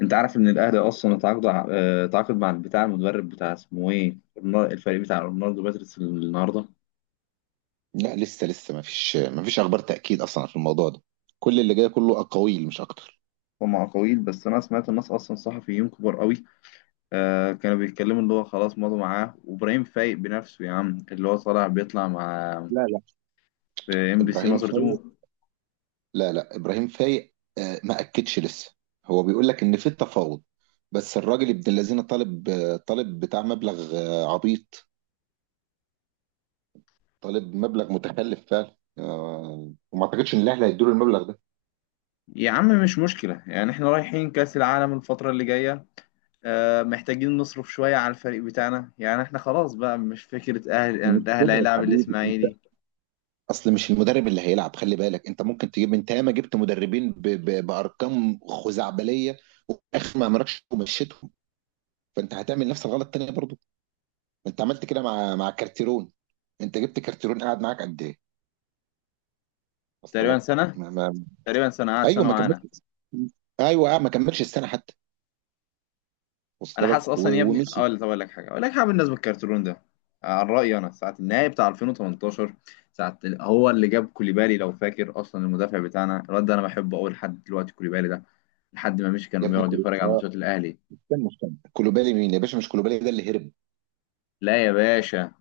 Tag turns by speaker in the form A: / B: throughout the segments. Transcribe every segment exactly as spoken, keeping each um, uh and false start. A: انت عارف ان الاهلي اصلا اتعاقد اه، اتعاقد مع بتاع المدرب بتاع اسمه ايه، رونال- الفريق بتاع رونالدو باتريس النهارده.
B: لا، لسه لسه ما فيش ما فيش اخبار تاكيد اصلا في الموضوع ده. كل اللي جاي كله اقاويل مش اكتر.
A: هم اقاويل، بس انا سمعت الناس اصلا صحفيين كبار قوي. آه كانوا بيتكلموا اللي هو خلاص مضوا معاه، وابراهيم فايق بنفسه يا عم اللي هو طالع بيطلع مع
B: لا، لا،
A: في ام بي سي
B: ابراهيم
A: مصر
B: فايق.
A: اتنين.
B: لا، لا، ابراهيم فايق، آه، ما اكدش لسه. هو بيقول لك ان في تفاوض. بس الراجل ابن الذين طالب آه، طالب بتاع مبلغ آه، عبيط. طالب مبلغ متخلف فعلا، آه، وما اعتقدش ان الاهلي هيدوا له المبلغ ده.
A: يا عم مش مشكله، يعني احنا رايحين كاس العالم الفتره اللي جايه، آه محتاجين نصرف شويه على الفريق بتاعنا. يعني احنا خلاص بقى مش فكره، اهل يعني
B: مش كده
A: الاهلي
B: يا
A: هيلاعب
B: حبيبي انت.
A: الاسماعيلي.
B: اصل مش المدرب اللي هيلعب، خلي بالك انت ممكن تجيب، انت ياما جبت مدربين ب... ب... بارقام خزعبليه. واخر ما عملكش ومشيتهم. فانت هتعمل نفس الغلط تاني برضو. ما انت عملت كده مع مع كارتيرون. انت جبت كارتيرون قاعد معاك قد ايه؟ وصل
A: تقريبا
B: لك
A: سنه
B: ما... ما...
A: تقريبا سنه قعد
B: ايوه،
A: سنه
B: ما
A: معانا.
B: كملش. ايوه، آه، ما كملش السنه حتى.
A: انا
B: وصل
A: حاسس
B: لك و...
A: اصلا يا ابني،
B: ومشي.
A: اقول طب، اقول لك حاجه اقول لك حاجه بالنسبه للكارترون ده. عن رايي انا ساعه النهائي بتاع ألفين وتمنتاشر، ساعه ال- هو اللي جاب كوليبالي لو فاكر اصلا. المدافع بتاعنا الواد ده انا بحبه قوي لحد دلوقتي، كوليبالي ده لحد ما مشي
B: يا
A: كان
B: ابن
A: بيقعد
B: كولو.
A: يتفرج على
B: اه.
A: ماتشات الاهلي.
B: كان مهتم. كولوبالي مين يا باشا؟ مش كولوبالي ده اللي هرب؟
A: لا يا باشا،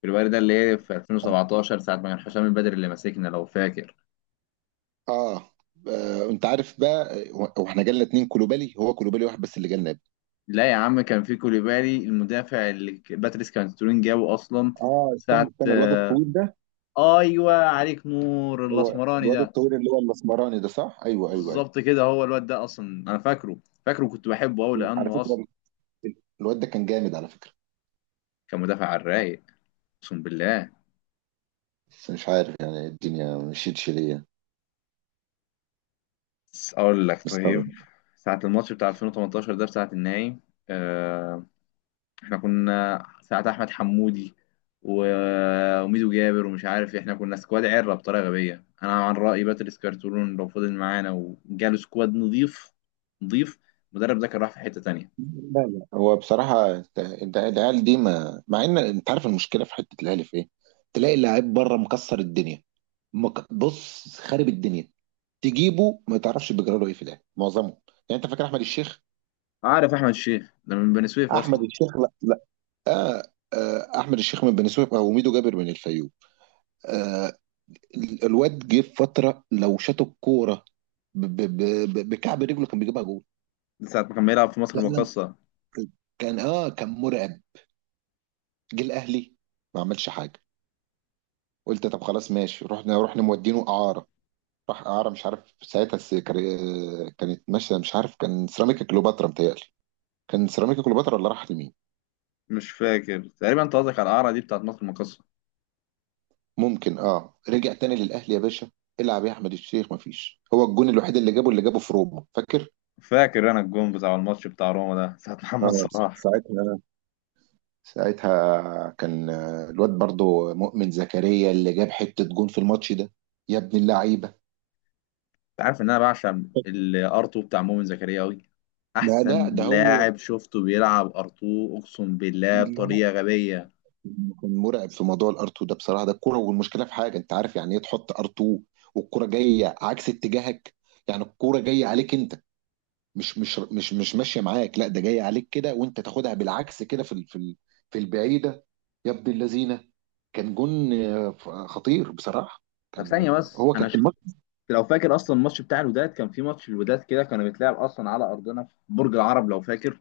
A: كوليبالي ده اللي هي في ألفين وسبعتاشر ساعه ما كان حسام البدري اللي ماسكنا لو فاكر.
B: اه. آه، انت عارف بقى، آه، واحنا جالنا اتنين كولوبالي، هو كولوبالي واحد بس اللي جالنا يا ابني.
A: لا يا عم، كان في كوليبالي المدافع اللي ك- باتريس كارترون جابه اصلا.
B: اه، استنى
A: ساعه
B: استنى الواد
A: آه،
B: الطويل ده.
A: ايوه عليك نور،
B: هو
A: الاسمراني
B: الواد
A: ده،
B: الطويل اللي هو الاسمراني ده، صح؟ ايوه، ايوه، ايوه.
A: بالظبط كده هو الواد ده اصلا. انا فاكره فاكره كنت بحبه قوي
B: على
A: لانه اصلا
B: فكره، الواد ده كان جامد على فكره.
A: كان مدافع على الرايق، اقسم بالله.
B: بس مش عارف يعني الدنيا مشيتش ليا.
A: بس اقول لك،
B: مستغرب.
A: طيب، ساعة الماتش بتاع ألفين وتمنتاشر ده بتاعة النهائي. آه احنا كنا ساعة احمد حمودي و- وميدو جابر ومش عارف إيه، احنا كنا سكواد عرة بطريقة غبية. انا عن رأيي باتريس كارتولون لو فضل معانا وجاله سكواد نظيف، نظيف، المدرب ده كان راح في حتة تانية.
B: لا، لا، هو بصراحة انت- انت- العيال دي، ما مع ان انت عارف المشكلة في حتة الاهلي في ايه. تلاقي اللعيب بره مكسر الدنيا. مك... بص، خارب الدنيا. تجيبه ما تعرفش بيجرى له ايه في الاهلي، معظمه. يعني انت فاكر احمد الشيخ؟
A: عارف احمد الشيخ ده من بني سويف
B: احمد
A: اصلا
B: الشيخ؟ لا، لا. آه، آه، احمد الشيخ من بني سويف، او ميدو جابر من الفيوم. آه. ال- الواد جه في فترة لو شاط الكورة ب- ب- ب- بكعب رجله كان بيجيبها جول.
A: ساعة ما كان بيلعب في مصر
B: لا.
A: المقاصة.
B: كان اه كان مرعب. جه الاهلي. ما عملش حاجه. قلت طب خلاص ماشي، رحنا رحنا مودينه اعاره. راح اعاره، مش عارف ساعتها الس- كان- كانت ماشيه، مش عارف كان سيراميكا كليوباترا متهيألي. كان سيراميكا كليوباترا ولا راح لمين؟
A: مش فاكر، تقريبا انت قصدك على القرعه دي بتاعت مصر المقاصه.
B: ممكن. اه، رجع تاني للاهلي يا باشا. العب يا احمد الشيخ، مفيش. هو الجون الوحيد اللي جابه اللي جابه في روما، فاكر؟
A: فاكر انا الجون بتاع الماتش بتاع روما ده ساعه محمد
B: اه.
A: صلاح.
B: ساعتها ساعتها كان آه، الواد برضو مؤمن زكريا اللي جاب حته جون في الماتش ده. يا ابن اللعيبه.
A: انت عارف ان انا بعشق الارتو بتاع مؤمن زكريا قوي.
B: لا، لا،
A: احسن
B: ده هو.
A: لاعب شفته بيلعب ارتو، اقسم بالله، بطريقه غبيه.
B: كان مرعب في موضوع الار اتنين ده بصراحه، ده الكوره. والمشكله في حاجه، انت عارف يعني ايه تحط ار اتنين؟ والكوره جايه عكس اتجاهك. يعني الكوره جايه عليك انت. مش مش مش مش ماشيه معاك، لا ده جايه عليك كده وانت تاخدها بالعكس كده في ال- في ال- في البعيده. يا ابن اللذينه. كان جون آه، خطير بصراحه.
A: طب
B: كان
A: ثانيه بس،
B: هو
A: انا
B: كان
A: شفت،
B: الماتش.
A: لو فاكر اصلا الماتش بتاع الوداد، كان في ماتش الوداد كده كانوا بيتلعب اصلا على ارضنا في برج العرب لو فاكر.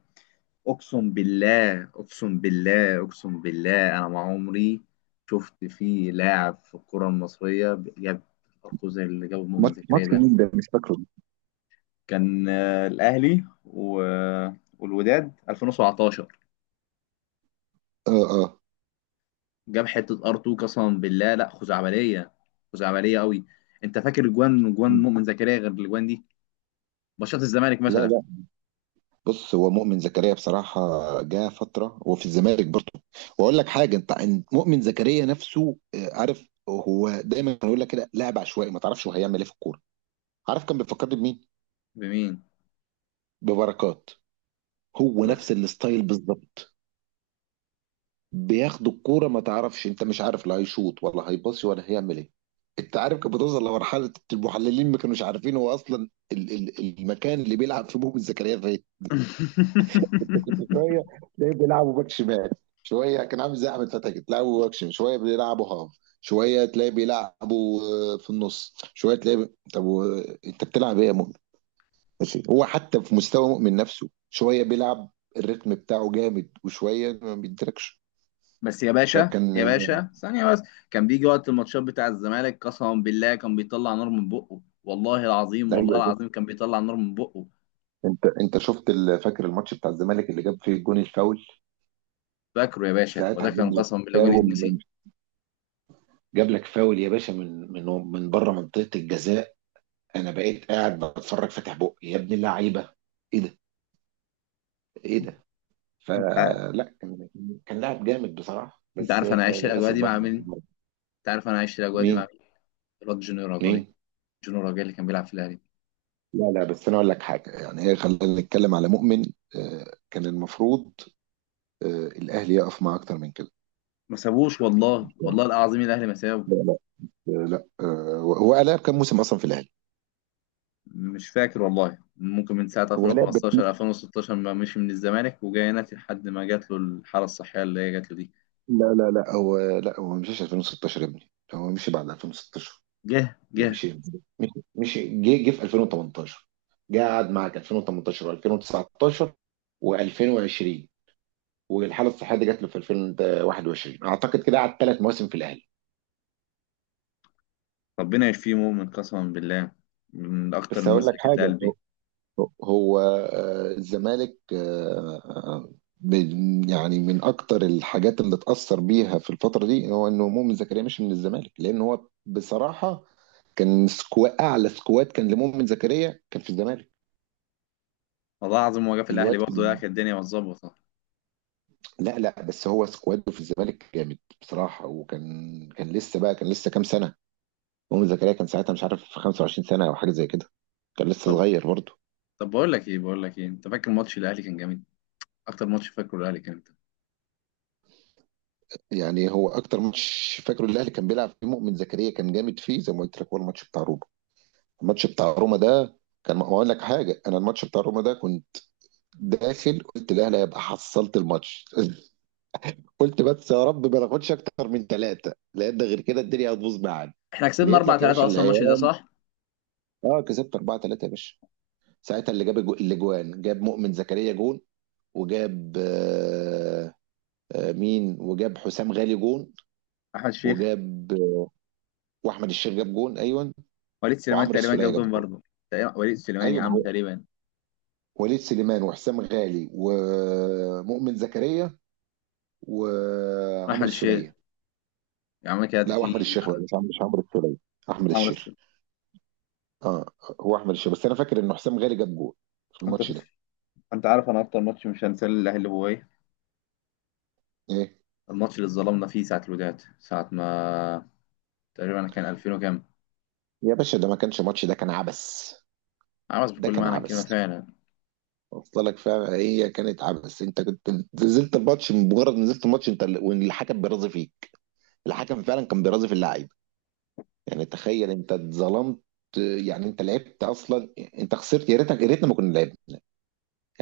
A: اقسم بالله، اقسم بالله، اقسم بالله، انا ما عمري شفت فيه لاعب في الكرة المصرية جاب ارقام زي اللي جابه مؤمن
B: ماتش
A: زكريا
B: ماتش
A: ده.
B: مين ده؟ مش فاكره.
A: كان آه، الاهلي و... والوداد ألفين وسبعة عشر.
B: اه، اه.
A: جاب حتة ار2 قسما بالله، لا خزعبلية، خزعبلية قوي. انت فاكر جوان، جوان مؤمن زكريا غير الجوان دي، ماتشات الزمالك
B: لا،
A: مثلا؟
B: لا، بص هو مؤمن زكريا بصراحة. جه فترة هو في الزمالك برضه. وأقول لك حاجة، أنت أنت مؤمن زكريا نفسه، آه، عارف هو دايما يقول لك كده لاعب عشوائي، ما تعرفش هو هيعمل إيه في الكورة. عارف كان بيفكرني بمين؟
A: بمين.
B: ببركات. هو نفس الستايل بالظبط. بياخد الكورة ما تعرفش، أنت مش عارف لا هيشوط ولا هيباصي ولا هيعمل إيه. أنت عارف كانت بتوصل لمرحلة المحللين ما كانوش عارفين هو أصلا ال- ال- المكان اللي بيلعب فيه مؤمن زكريا فين. شويه تلاقيه بيلعبوا باك شمال. شويه كان عامل زي احمد فتحي كده، تلعبوا باك شمال، شويه بيلعبوا هاف. شويه تلاقيه بيلعبوا آه، في النص، شويه تلاقيه ب... طب و... انت بتلعب ايه يا مؤمن؟ ماشي، هو حتى في مستوى مؤمن نفسه شويه بيلعب. الريتم بتاعه جامد وشويه ما بيدركش.
A: بس يا باشا،
B: فكان.
A: يا باشا، ثانية بس. كان بيجي وقت الماتشات بتاع الزمالك، قسما بالله كان بيطلع نار من بقه، والله العظيم، والله
B: ايوه يا شيخ.
A: العظيم كان بيطلع نار من بقه.
B: انت انت شفت، ال- فاكر الماتش بتاع الزمالك اللي جاب فيه الجون الفاول؟
A: فاكره يا باشا،
B: ساعتها
A: وده
B: جاب
A: كان
B: لك
A: قسما بالله جون
B: فاول من.
A: يتنسي.
B: جاب لك فاول يا باشا من من من بره منطقه الجزاء. انا بقيت قاعد بتفرج فاتح بقي، يا ابن اللعيبه. ايه ده؟ ايه ده؟
A: انت ع-
B: فلا كان كان لاعب جامد بصراحه،
A: انت
B: بس
A: عارف
B: آه،
A: انا عايش الاجواء
B: للاسف
A: دي
B: بقى.
A: مع مين؟ انت عارف انا عايش الاجواء دي مع
B: مين؟
A: مين؟ الواد جونيور راجاي.
B: مين؟
A: جونيور راجاي اللي كان بيلعب في الاهلي.
B: لا، لا، بس انا اقول لك حاجه، يعني هي خلينا نتكلم على مؤمن. آه، كان المفروض آه، الاهلي يقف معاه اكتر من كده.
A: ما سابوش والله، والله العظيم الاهلي ما سابه.
B: لا، لا، آه، لا، آه، هو لعب كام موسم اصلا في الاهلي؟
A: مش فاكر والله، ممكن من ساعة
B: هو لعب بت-
A: ألفين وخمستاشر ألفين وستاشر ما مشي من الزمالك وجاي هنا لحد ما جات له الحالة الصحية اللي هي جات له دي.
B: لا، لا، لا، هو لا هو ما مشيش الفين وستاشر يا ابني، هو مشي بعد الفين وستاشر.
A: جه
B: ده
A: جه.
B: مشي. مشي مشي جه جه في الفين وتمنتاشر. جه قعد معاك الفين وتمنتاشر و2019 و2020، والحاله الصحيه دي جات له في الفين وواحد وعشرين، اعتقد كده قعد ثلاث مواسم في الاهلي.
A: ربنا يشفيه مؤمن، قسما بالله من اكتر
B: بس هقول
A: الناس
B: لك
A: اللي كانت
B: حاجه، هو
A: لقلبي.
B: هو، آه، الزمالك آه، آه، من- يعني من اكتر الحاجات اللي اتاثر بيها في الفتره دي هو ان مؤمن زكريا مشي من الزمالك، لان هو بصراحه كان سكوا اعلى سكواد كان لمؤمن زكريا كان في الزمالك.
A: والله العظيم هو جه في الاهلي
B: الواد.
A: برضه لا كانت الدنيا متظبطه.
B: لا، لا، بس هو سكواده في الزمالك جامد بصراحة، وكان كان لسه بقى كان لسه كام سنة. مؤمن زكريا كان ساعتها مش عارف خمسة وعشرين سنة أو حاجة زي كده. كان لسه
A: طب،
B: صغير برضه.
A: طب بقول لك ايه، بقول لك ايه انت فاكر ماتش الاهلي كان جامد؟ اكتر ماتش فاكره الاهلي كان امتى؟
B: يعني هو أكتر ماتش فاكره الأهلي كان بيلعب فيه مؤمن زكريا كان جامد فيه، زي ما قلت لك، هو الماتش بتاع روما. الماتش بتاع روما ده كان، ما أقول لك حاجة أنا، الماتش بتاع روما ده كنت داخل، قلت الأهلي هيبقى حصلت الماتش قلت بس يا رب ما ناخدش أكتر من ثلاثة، لأن غير كده الدنيا هتبوظ معانا.
A: احنا كسبنا
B: لقيت
A: 4
B: لك يا
A: 3
B: باشا
A: اصلا الماتش ده،
B: العيال.
A: صح؟
B: اه، كسبت اربعة تلاتة يا باشا. ساعتها اللي جاب الجو- الاجوان، جاب مؤمن زكريا جون. وجاب آه، آه، مين، وجاب حسام غالي جون.
A: احمد الشيخ.
B: وجاب آه، واحمد الشيخ جاب جون. ايوه،
A: وليد سليمان
B: وعمرو
A: تقريبا
B: السوليه
A: جاب
B: جاب
A: جون
B: جون.
A: برضه. تقريباً- وليد سليمان
B: ايوه،
A: يا
B: ما
A: عم
B: هو
A: تقريبا.
B: وليد سليمان وحسام غالي ومؤمن زكريا وعمرو
A: احمد الشيخ.
B: السوليه.
A: يا عم كده
B: لا، واحمد
A: في
B: الشيخ بقى، مش عمرو مش عمرو السوليه. احمد
A: عمرو
B: الشيخ.
A: السولية.
B: اه. هو احمد الشيخ، بس انا فاكر ان حسام غالي جاب جون في
A: انت
B: الماتش
A: فف.
B: ده.
A: انت عارف انا اكتر ماتش مش هنساه الاهلي هو ايه؟
B: ايه
A: الماتش اللي اتظلمنا فيه ساعه الوداد، ساعه ما تقريبا كان ألفين وكام،
B: يا باشا، ده ما كانش ماتش، ده كان عبث.
A: عاوز
B: ده
A: بكل
B: كان
A: معنى الكلمه
B: عبث.
A: فعلا.
B: وصلك فعلا، هي كانت عبث، انت كنت نزلت الماتش، مجرد نزلت الماتش انت، ال- والحكم بيرازي فيك. الحكم فعلا كان بيرازي في اللعيبه. يعني تخيل انت اتظلمت. يعني انت لعبت اصلا، انت خسرت، يا ريتك يا ريتنا ما كنا لعبنا.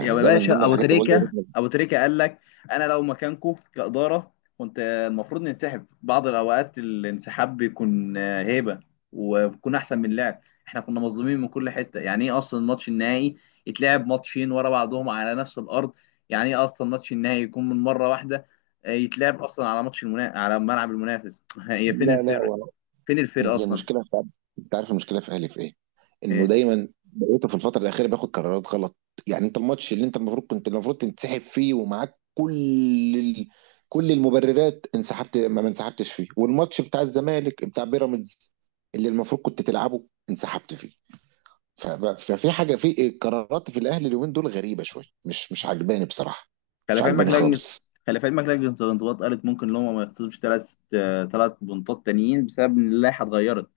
A: يا
B: ده من ضمن
A: باشا، ابو
B: الحاجات اللي بقول يا
A: تريكه
B: ريتنا.
A: ابو تريكه قال لك انا لو مكانكم كاداره كنت المفروض ننسحب. بعض الاوقات الانسحاب بيكون آه، هيبه، وبيكون احسن من اللعب. احنا كنا مظلومين من كل حته. يعني ايه اصلا الماتش النهائي يتلعب ماتشين ورا بعضهم على نفس الارض؟ يعني ايه اصلا ماتش النهائي يكون من مره واحده، آه، يتلعب اصلا على ماتش المنا... على ملعب المنافس؟ هي فين
B: لا، لا،
A: الفرق؟ فين الفرق
B: هي
A: اصلا؟
B: المشكله في، انت عارف المشكله في اهلي في ايه؟ انه
A: إيه.
B: دايما بقيته في الفتره الاخيره بياخد قرارات غلط. يعني انت الماتش اللي انت المفروض كنت المفروض تنسحب فيه ومعاك كل ال... كل المبررات، انسحبت، ما ما انسحبتش فيه، والماتش بتاع الزمالك بتاع بيراميدز اللي المفروض كنت تلعبه انسحبت فيه. ف... ف- ففي حاجه، في قرارات في الاهلي اليومين دول غريبه شويه، مش مش عجباني بصراحه.
A: خلي
B: مش
A: في علمك
B: عجباني
A: لجنة
B: خالص.
A: خلي في علمك لجنة الانضباط قالت ممكن ان هم ما يخسروش ثلاث ثلاث بنطات تانيين بسبب ان اللائحة اتغيرت.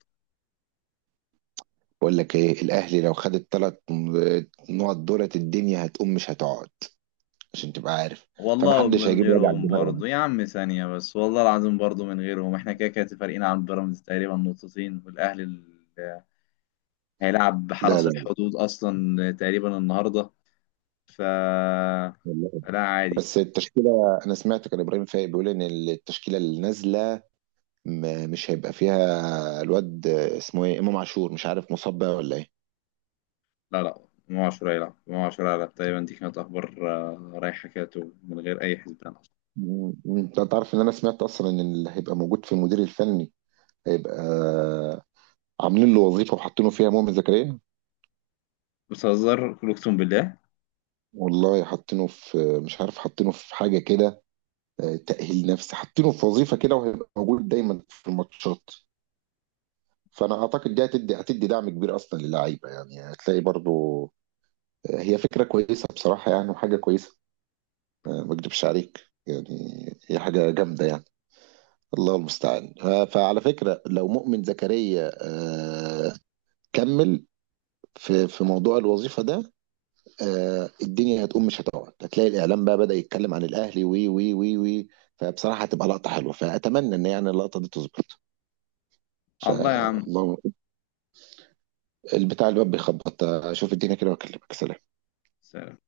B: بقول لك ايه، الاهلي لو خد الثلاث نقط دولت، الدنيا هتقوم مش هتقعد، عشان تبقى عارف.
A: والله
B: فمحدش
A: من
B: هيجيب وجع
A: غيرهم
B: الدماغ ده.
A: برضه يا عم، ثانية بس، والله العظيم برضه من غيرهم، احنا كده كده فارقين عن بيراميدز تقريبا نقطتين، والاهلي ال- هيلعب
B: لا،
A: حرس
B: لا،
A: الحدود اصلا تقريبا النهارده. ف
B: والله.
A: لا عادي.
B: بس التشكيله، انا سمعت كان ابراهيم فايق بيقول ان التشكيله اللي نازله م- مش هيبقى فيها الواد اسمه ايه، امام عاشور، مش عارف مصاب بقى ولا ايه.
A: لا لا، ما عشرة يلعب ما عشرة يلعب تقريبا. دي كانت اخبار آه، رايحة كده من غير اي حسبان اصلا.
B: مم. انت تعرف ان انا سمعت اصلا ان اللي هيبقى موجود في المدير الفني، هيبقى عاملين له وظيفه وحاطينه فيها مؤمن زكريا.
A: بتهزر؟ قول اقسم بالله.
B: والله حاطينه في مش عارف، حاطينه في حاجه كده، آه، تأهيل نفسي، حاطينه في وظيفه كده، وهيبقى موجود دايما في الماتشات. فانا اعتقد دي هتدي هتدي دعم كبير اصلا للعيبه، يعني هتلاقي برضو هي فكره كويسه بصراحه يعني، وحاجه كويسه. آه، ما اكدبش عليك يعني. هي حاجه جامده يعني. الله المستعان. آه، فعلى فكره، لو مؤمن زكريا آه، كمل في في موضوع الوظيفه ده، آه، الدنيا هتقوم مش هتقعد، هتلاقي الاعلام بقى بدأ يتكلم عن الاهلي وي وي وي وي. فبصراحه هتبقى لقطه حلوه، فاتمنى ان يعني اللقطه دي تظبط.
A: الله يا عم.
B: فالله. البتاع الواد بيخبط، اشوف الدنيا كده واكلمك. سلام.
A: سلام.